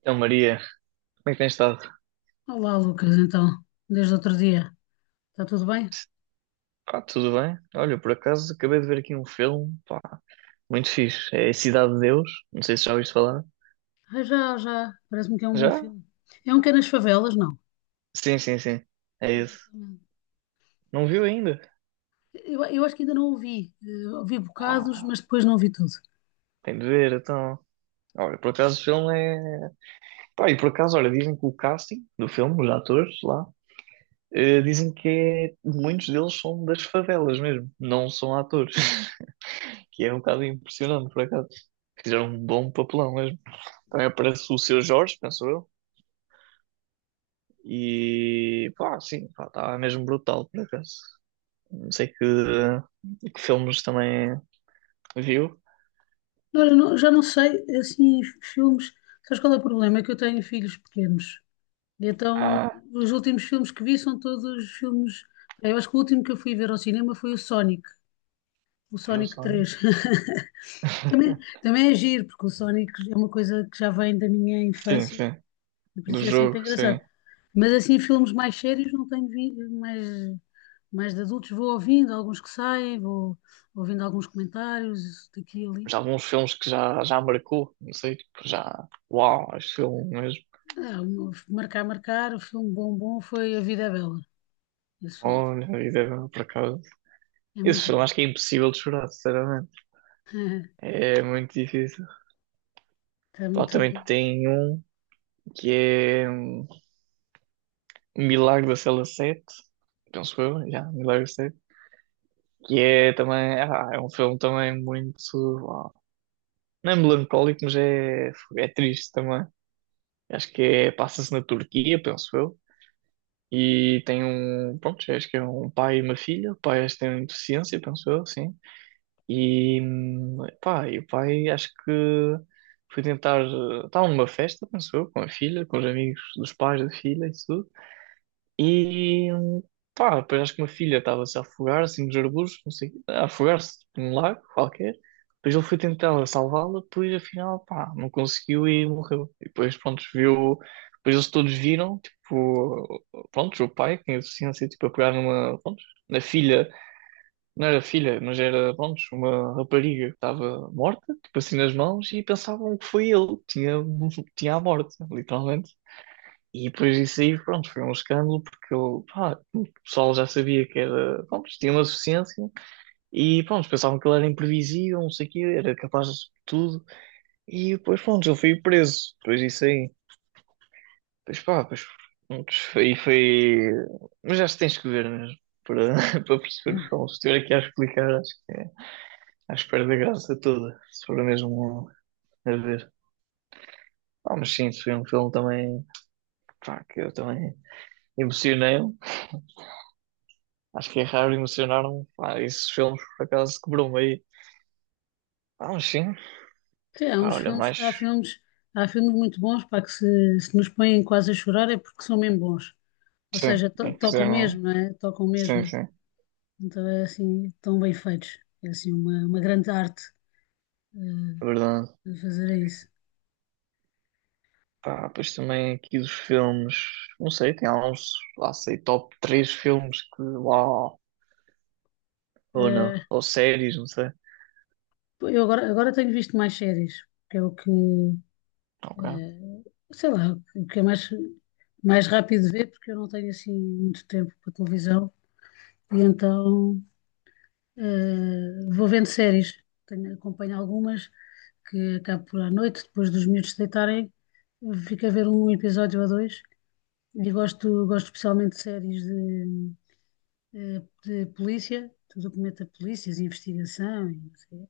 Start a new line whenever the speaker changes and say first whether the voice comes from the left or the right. right: Então, Maria, como é que tens estado?
left: Olá, Lucas, então, desde outro dia, está tudo bem?
right: Pá, tudo bem? Olha, por acaso acabei de ver aqui um filme, pá, muito fixe. É Cidade de Deus, não sei se já ouviste falar.
left: Ah, já, já, parece-me que é um bom
right: Já?
left: filme. É um que é nas favelas, não?
right: Sim, sim, sim. É isso.
left: Exatamente.
right: Não viu ainda?
left: Eu acho que ainda não ouvi, ouvi bocados, mas
right: Ah,
left: depois não vi tudo.
right: tem de ver, então. Olha, por acaso o filme é. Pá, e por acaso, olha, dizem que o casting do filme, os atores lá, dizem que é muitos deles são das favelas mesmo, não são atores. Que é um bocado impressionante, por acaso. Fizeram um bom papelão mesmo. Também aparece o Seu Jorge, penso eu. E pá, sim, pá, estava mesmo brutal por acaso. Não sei que filmes também viu.
left: Olha, já não sei, assim, filmes, sabes qual é o problema? É que eu tenho filhos pequenos, e
right: Ah,
left: então os últimos filmes que vi são todos filmes, eu acho que o último que eu fui ver ao cinema foi o
right: olha
left: Sonic
right: só, né?
left: 3. Também é giro, porque o Sonic é uma coisa que já vem da minha
right: Sim,
left: infância,
right: sim,
left: por
right: do
left: isso é sempre
right: jogo,
left: engraçado.
right: sim.
left: Mas assim, filmes mais sérios não tenho visto, mais, mais de adultos, vou ouvindo alguns que saem, vou ouvindo alguns comentários isso daqui e ali.
right: Já alguns filmes que já, já marcou, não sei, tipo, já. Uau, este filme mesmo.
left: É, marcar, o filme bom, bom foi A Vida é Bela. Esse filme foi-
right: Olha, a vida agora por acaso.
left: é
right: Esse
left: muito
right: filme
left: bom.
right: acho que é impossível de chorar, sinceramente. É muito difícil.
left: Está
right: Pá,
left: muito.
right: também tem um que é Milagre da Cela 7, penso eu, já, Milagre. Que é também, ah, é um filme também muito, ah, não é melancólico, mas é triste também. Acho que é, passa-se na Turquia, penso eu. E tem um, pronto, acho que é um pai e uma filha. O pai acho que tem deficiência, penso eu, sim. E, pá, e o pai acho que foi tentar, estava numa festa, penso eu, com a filha, com os amigos dos pais da filha e tudo. E pá, depois acho que uma filha estava-se a afogar, assim, nos arbustos, não sei, a afogar-se tipo, num lago qualquer. Depois ele foi tentar salvá-la, depois afinal, pá, não conseguiu e morreu. E depois, pronto, viu, depois eles todos viram, tipo, pronto, o pai, que tinha deficiência, tipo, a pegar numa, pronto, na filha, não era filha, mas era, pronto, uma rapariga que estava morta, tipo assim nas mãos, e pensavam que foi ele que tinha, tinha a morte, literalmente. E depois disso aí, pronto, foi um escândalo porque eu, pá, o pessoal já sabia que era, pronto, tinha uma deficiência e, pronto, pensavam que ele era imprevisível, não sei o quê, era capaz de tudo e depois, pronto, ele foi preso. Depois disso aí, depois pá, depois, pronto, foi, foi. Mas acho que tens que ver mesmo para, para perceber o filme. Se estiver aqui a explicar, acho que é, acho que perde a graça toda, se for mesmo a ver. Ah, mas sim, foi um filme também, pá, que eu também emocionei. Acho que é raro emocionar-me. Pá, esses filmes, por acaso, quebrou-me aí. Ah, mas sim.
left: Sim, há
right: Pá,
left: uns
right: olha,
left: filmes,
right: mais.
left: há filmes, há filmes muito bons, para que se nos põem quase a chorar é porque são mesmo bons. Ou
right: Sim,
left: seja,
right: é que
left: tocam
right: fizeram.
left: mesmo, não é? Tocam
right: Sim,
left: mesmo.
right: sim.
left: Então é assim, tão bem feitos. É assim uma grande arte
right: É
left: eh,
right: verdade.
left: fazer isso.
right: Pá, pois também aqui dos filmes. Não sei, tem alguns, lá sei, top 3 filmes que. Uau! Ou não.
left: Eh,
right: Ou séries, não sei.
left: eu agora tenho visto mais séries, que é o que,
right: Ok,
left: eh, sei lá, o que é mais, mais rápido de ver, porque eu não tenho assim muito tempo para televisão. E então vou vendo séries. Tenho, acompanho algumas que acabo por à noite, depois dos miúdos se deitarem, fico a ver um episódio ou dois. E gosto, gosto especialmente de séries de de polícia, de documento da polícia, de polícias, investigação e não sei.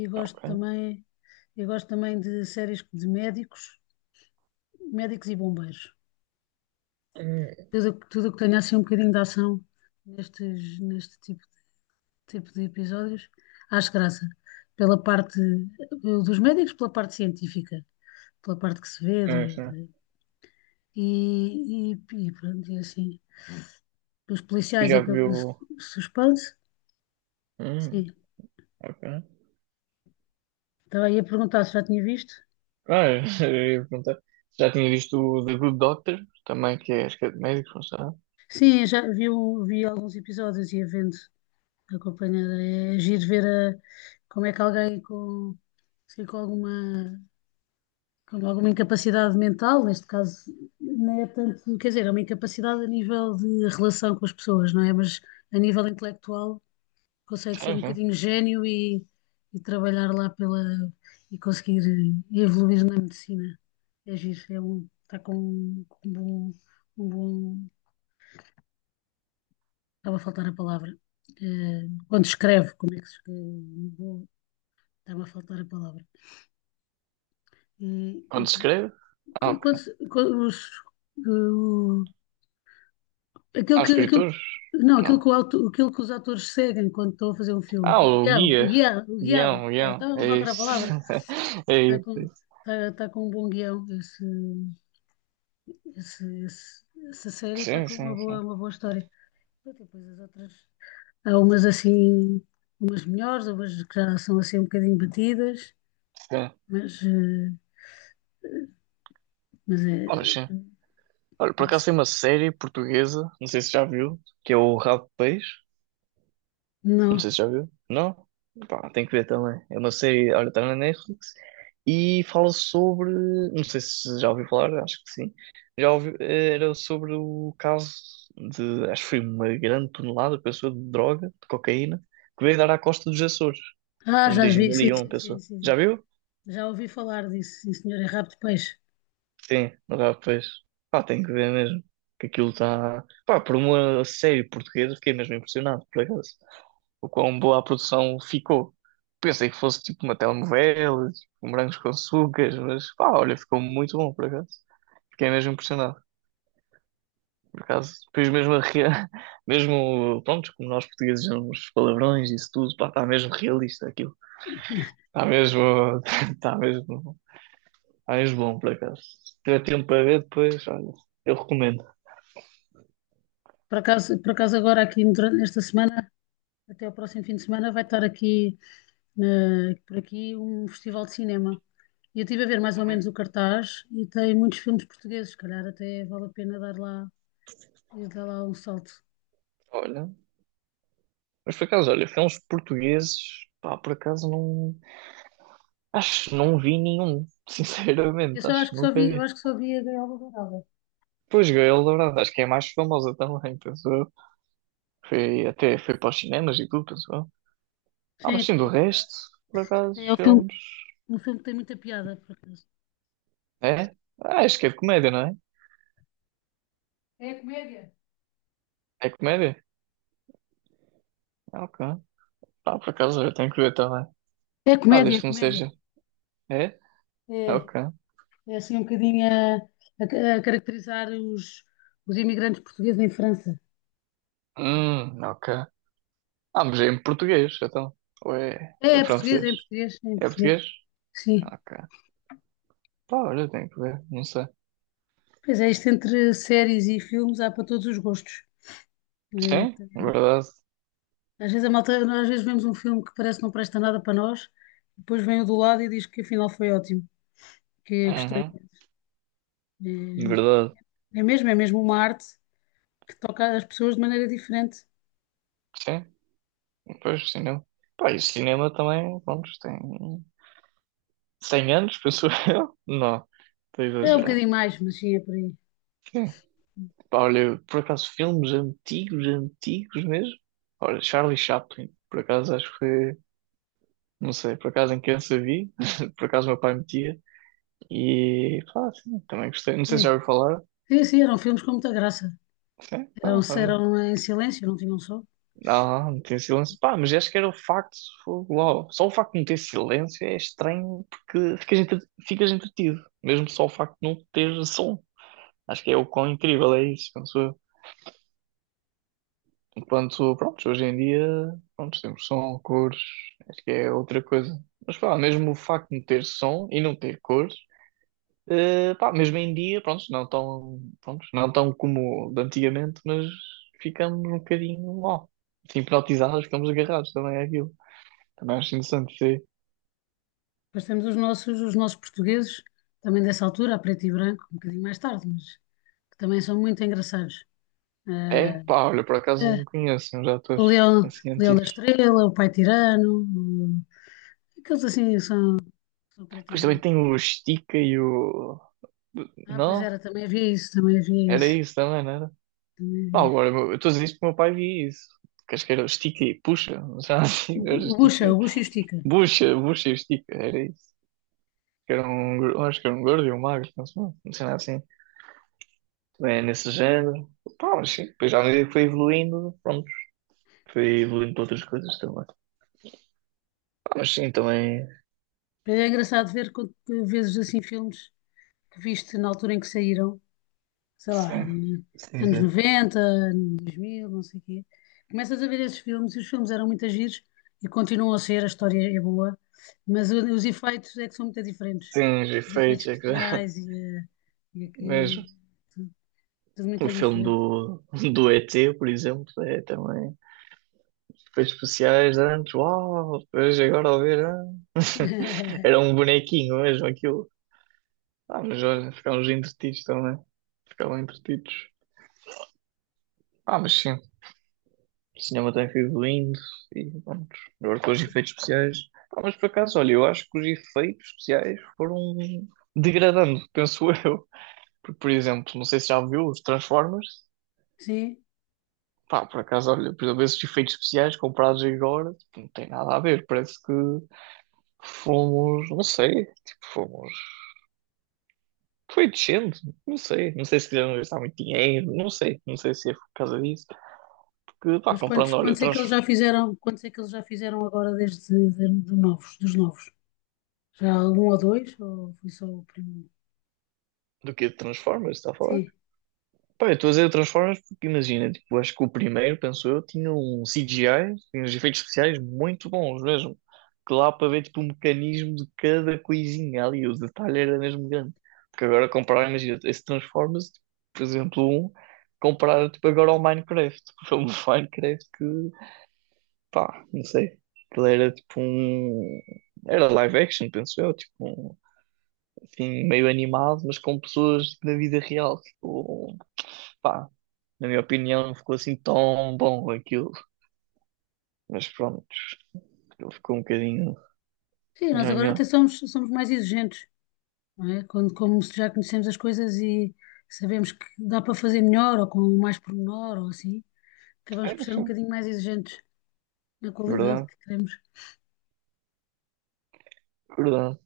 left: E gosto
right: ok.
left: também, eu gosto também de séries de médicos, médicos e bombeiros.
right: Hum,
left: Tudo o que tenha assim um bocadinho de ação nestes, neste tipo, tipo de episódios, acho graça. Pela parte dos médicos, pela parte científica, pela parte que se vê,
right: sim, sim.
left: e, e, e pronto, e assim. Os
right: E
left: policiais é
right: já
left: pelo
right: viu.
left: suspense,
right: Hum,
left: sim.
right: ok.
left: Estava aí a perguntar se já tinha visto.
right: Ah, eu ia perguntar. Já tinha visto o The Good Doctor, também, que é, acho que é de médicos, não sei.
left: Sim, já vi, vi alguns episódios e a vendo acompanhada. É giro ver como é que alguém com, assim, com alguma incapacidade mental, neste caso, não é tanto, quer dizer, é uma incapacidade a nível de relação com as pessoas, não é? Mas a nível intelectual consegue ser um
right: Uhum.
left: bocadinho gênio e trabalhar lá pela e conseguir evoluir na medicina. É giro, é um, está com um bom, um bom. Estava a faltar a palavra. Eh, quando escreve, como é que se escreve? Bom. Estava a faltar a palavra. E, e
right: Onde se
left: por isso-
right: escreve? Ah, ok.
left: quando, quando os, o- aquilo
right: Há
left: que, aquilo,
right: escritores?
left: não,
right: Não.
left: aquilo que, aquilo que os atores seguem quando estão a fazer um filme.
right: Ah,
left: O
right: o
left: guião, o
right: guia.
left: guião, o guião, o
right: Guião,
left: guião.
right: guião.
left: Estava a
right: É
left: faltar a
right: isso.
left: palavra.
right: É
left: Está
right: isso. É
left: com,
right: isso.
left: está, está com um bom guião. Esse, essa série está
right: Sim,
left: com
right: sim, sim.
left: uma boa história. Depois as outras. Há umas assim, umas melhores, umas que já são assim um bocadinho batidas,
right: Sim.
left: mas, mas é.
right: Olha, sim. Olha, por acaso tem uma série portuguesa, não sei se já viu, que é o Rabo de Peixe. Não
left: Não.
right: sei se já viu. Não? Pá, tem que ver também. É uma série, olha, está na Netflix e fala sobre. Não sei se já ouviu falar, acho que sim. Já ouviu, era sobre o caso de, acho que foi uma grande tonelada, pessoa, de droga, de cocaína, que veio dar à costa dos Açores,
left: Ah,
right: em
left: já vi, sim,
right: 2001,
left: sim, sim,
right: pessoa.
left: sim.
right: Já viu?
left: Já ouvi falar disso, sim, senhor, é rabo de peixe.
right: Sim, rapaz. Pá, tem que ver mesmo. Que aquilo está. Pá, por uma série portuguesa, fiquei mesmo impressionado, por acaso. O quão boa a produção ficou. Pensei que fosse tipo uma telenovela, tipo, um morangos com açúcar, mas pá, olha, ficou muito bom por acaso. Fiquei mesmo impressionado. Por acaso, depois mesmo, a rea- mesmo, pronto, como nós portugueses uns palavrões e isso tudo, pá, está mesmo realista aquilo. Está mesmo, está mesmo, está mesmo bom por acaso. Se tiver tempo para ver depois, olha, eu recomendo.
left: Por acaso agora aqui durante esta semana, até o próximo fim de semana, vai estar aqui por aqui um festival de cinema. E eu estive a ver mais ou menos o cartaz e tem muitos filmes portugueses, se calhar até vale a pena dar lá, e dar lá um salto.
right: Olha, mas por acaso, olha, filmes portugueses, pá, por acaso não, acho que não vi nenhum,
left: Eu
right: sinceramente,
left: só
right: acho
left: acho
right: que
left: que só
right: nunca
left: vi, eu
right: vi.
left: acho que só vi a Gaiola Dourada.
right: Pois, Gael Dourado, acho que é a mais famosa também, penso eu. Foi, até foi para os cinemas e tudo, penso eu. Ah, mas
left: Sim,
right: sim, do
left: tem,
right: resto, por acaso,
left: é
right: filmes.
left: um filme que tem muita piada, por acaso.
right: É? Ah, acho que é de comédia, não é?
left: É comédia.
right: É comédia? Ah, ok. Ah, por acaso, eu tenho que ver também.
left: É
right: Ah, desde
left: comédia,
right: que não
left: comédia.
right: seja. É? Ah,
left: É,
right: ok.
left: é assim um bocadinho a, a caracterizar os imigrantes portugueses em França.
right: Ok. Ah, mas é em português, então. Ou é,
left: É,
right: é
left: é português, é
right: francês?
left: em português, é em
right: É
left: português.
right: português?
left: Sim.
right: Ah, ok. Pá, olha, tenho que ver, não sei.
left: Pois é, isto entre séries e filmes há para todos os gostos. É,
right: Sim, verdade.
left: às vezes a malta, às vezes vemos um filme que parece que não presta nada para nós, depois vem o do lado e diz que afinal foi ótimo, que gostou
right: Uhum,
left: imenso. É, é giro.
right: verdade.
left: É mesmo uma arte que toca as pessoas de maneira diferente.
right: Sim. Pois, cinema. Pá, e o cinema também, pronto, tem 100 anos, penso eu. Não, estou a
left: É um
right: exagerar.
left: bocadinho mais, mas sim, é por aí.
right: Sim. Pá, olha, por acaso, filmes antigos, antigos mesmo. Olha, Charlie Chaplin, por acaso, acho que foi, não sei, por acaso em criança vi, por acaso meu pai metia. E, pá, sim, também gostei. Não sei
left: É.
right: se já ouviu falar.
left: Sim, sim, eram filmes com muita graça.
right: Sim,
left: Eram,
right: pá, olha.
left: eram em silêncio, não tinham som.
right: Não, não tinha silêncio. Pá, mas acho que era o facto, fogo, uau. Só o facto de não ter silêncio é estranho porque ficas, entre- ficas entretido, mesmo só o facto de não ter som. Acho que é o quão incrível é isso, penso eu. Enquanto, pronto, hoje em dia, pronto, temos som, cores, acho que é outra coisa. Mas pá, mesmo o facto de não ter som e não ter cores, pá, mesmo em dia, pronto, não tão como de antigamente, mas ficamos um bocadinho, ó, hipnotizados, ficamos agarrados também àquilo. Também acho interessante, sim.
left: Depois temos os nossos portugueses, também dessa altura, a preto e branco, um bocadinho mais tarde, mas que também são muito engraçados.
right: É?
left: Eh,
right: Pá, olha, por acaso
left: eh,
right: não conheço uns
left: o
right: atores
left: Leão,
right: assim
left: Leão da
right: antigos.
left: Estrela, o Pai Tirano, aqueles assim são, são preto e
right: Depois também
left: branco.
right: tem o Stica e o.
left: Ah, pois
right: Não?
left: era, também havia isso, também havia
right: Era
left: esse.
right: isso também, não era?
left: Também
right: Pá,
left: havia.
right: agora eu estou a dizer isto porque o meu pai via isso. Queres que era o Stica e Puxa? Já assim, era o Stica.
left: O Bucha e o Estica.
right: Bucha, Bucha e o Stica, era isso. Que era um, gor- acho que era um gordo e um magro, não sei, não sei nada assim. Também é nesse género. Pá, mas sim, depois à medida que foi evoluindo, pronto, foi evoluindo para outras coisas também. Pá, mas sim, também.
left: Mas é engraçado ver quanto que vezes assim filmes que viste na altura em que saíram, sei lá,
right: Sim, sim,
left: anos
right: sim.
left: 90, anos 2000, não sei o quê. Começas a ver esses filmes e os filmes eram muito giros e continuam a ser, a história é boa, mas os efeitos é que são muito diferentes.
right: Sim, os
left: Os efeitos
right: efeitos, é que já-
left: especiais e, e
right: mesmo.
left: aqui, tudo, tudo
right: O
left: muito
right: filme do,
left: diferente.
right: do ET, por exemplo, é também efeitos especiais antes, uau, depois agora ao ver, ah. Era um bonequinho mesmo aquilo. Ah, mas olha, ficámos entretidos também. Ficavam entretidos. Ah, mas sim, o cinema tem sido lindo e pronto. Agora com os efeitos especiais. Ah, mas por acaso, olha, eu acho que os efeitos especiais foram degradando, penso eu. Porque, por exemplo, não sei se já viu os Transformers.
left: Sim,
right: Pá, por acaso, olha, por exemplo, esses efeitos especiais comprados agora, tipo, não tem nada a ver. Parece que fomos, não sei, tipo, fomos. Foi descendo, não sei. Não sei se quiseram gastar muito dinheiro, não sei. Não sei se é por causa disso. Porque, pá,
left: mas
right: comprando,
left: quantos,
right: olha,
left: quantos é que
right: trans.
left: eles já fizeram? Quantos é que eles já fizeram agora de novos, dos novos? Já algum ou dois? Ou foi só o primeiro?
right: Do que Transformers, está a falar?
left: Sim.
right: Pá, eu estou a dizer Transformers porque imagina, tipo, acho que o primeiro, penso eu, tinha um CGI, tinha uns efeitos especiais muito bons mesmo. Que lá para ver tipo o mecanismo de cada coisinha ali, o detalhe era mesmo grande. Porque agora comparar, imagina, esse Transformers, tipo, por exemplo, um, comparar tipo agora ao Minecraft, o filme do Minecraft que, pá, não sei, aquilo era tipo um, era live action, penso eu, tipo, um, assim, meio animado, mas com pessoas na vida real, tipo, pá na minha opinião, não ficou assim tão bom aquilo. Mas pronto, aquilo ficou um bocadinho
left: Sim, nós agora
right: nhanhã.
left: até somos, somos mais exigentes, não é? Quando, como se já conhecemos as coisas e sabemos que dá para fazer melhor ou com mais pormenor ou assim, acabamos
right: É,
left: por ser um
right: sim.
left: bocadinho mais exigentes na qualidade
right: Verdade,
left: que queremos.
right: verdade.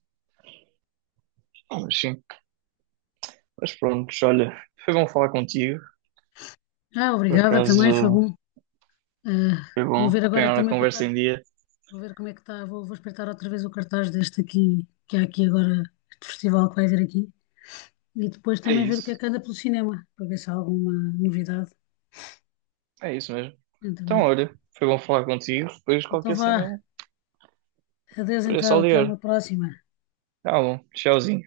right: Ah, mas sim. Mas pronto, olha, foi bom falar contigo.
left: Ah,
right: Por
left: obrigada também, foi
right: acaso
left: bom. Ah,
right: foi bom
left: vou ver agora
right: apanhar a
left: também
right: conversa
left: voltar,
right: em dia.
left: vou ver como é que está, vou, vou espreitar outra vez o cartaz deste aqui, que há aqui agora, este festival que vai haver aqui, e depois
right: É
left: também ver o que é
right: isso,
left: que anda pelo cinema, para ver se há alguma novidade.
right: é isso mesmo.
left: Muito
right: Então,
left: bem.
right: olha, foi bom falar contigo. Depois
left: Então
right: qualquer cena,
left: vá. Adeus
right: depois é
left: então.
right: só
left: Até uma
right: ligar.
left: próxima.
right: Tá bom, tchauzinho.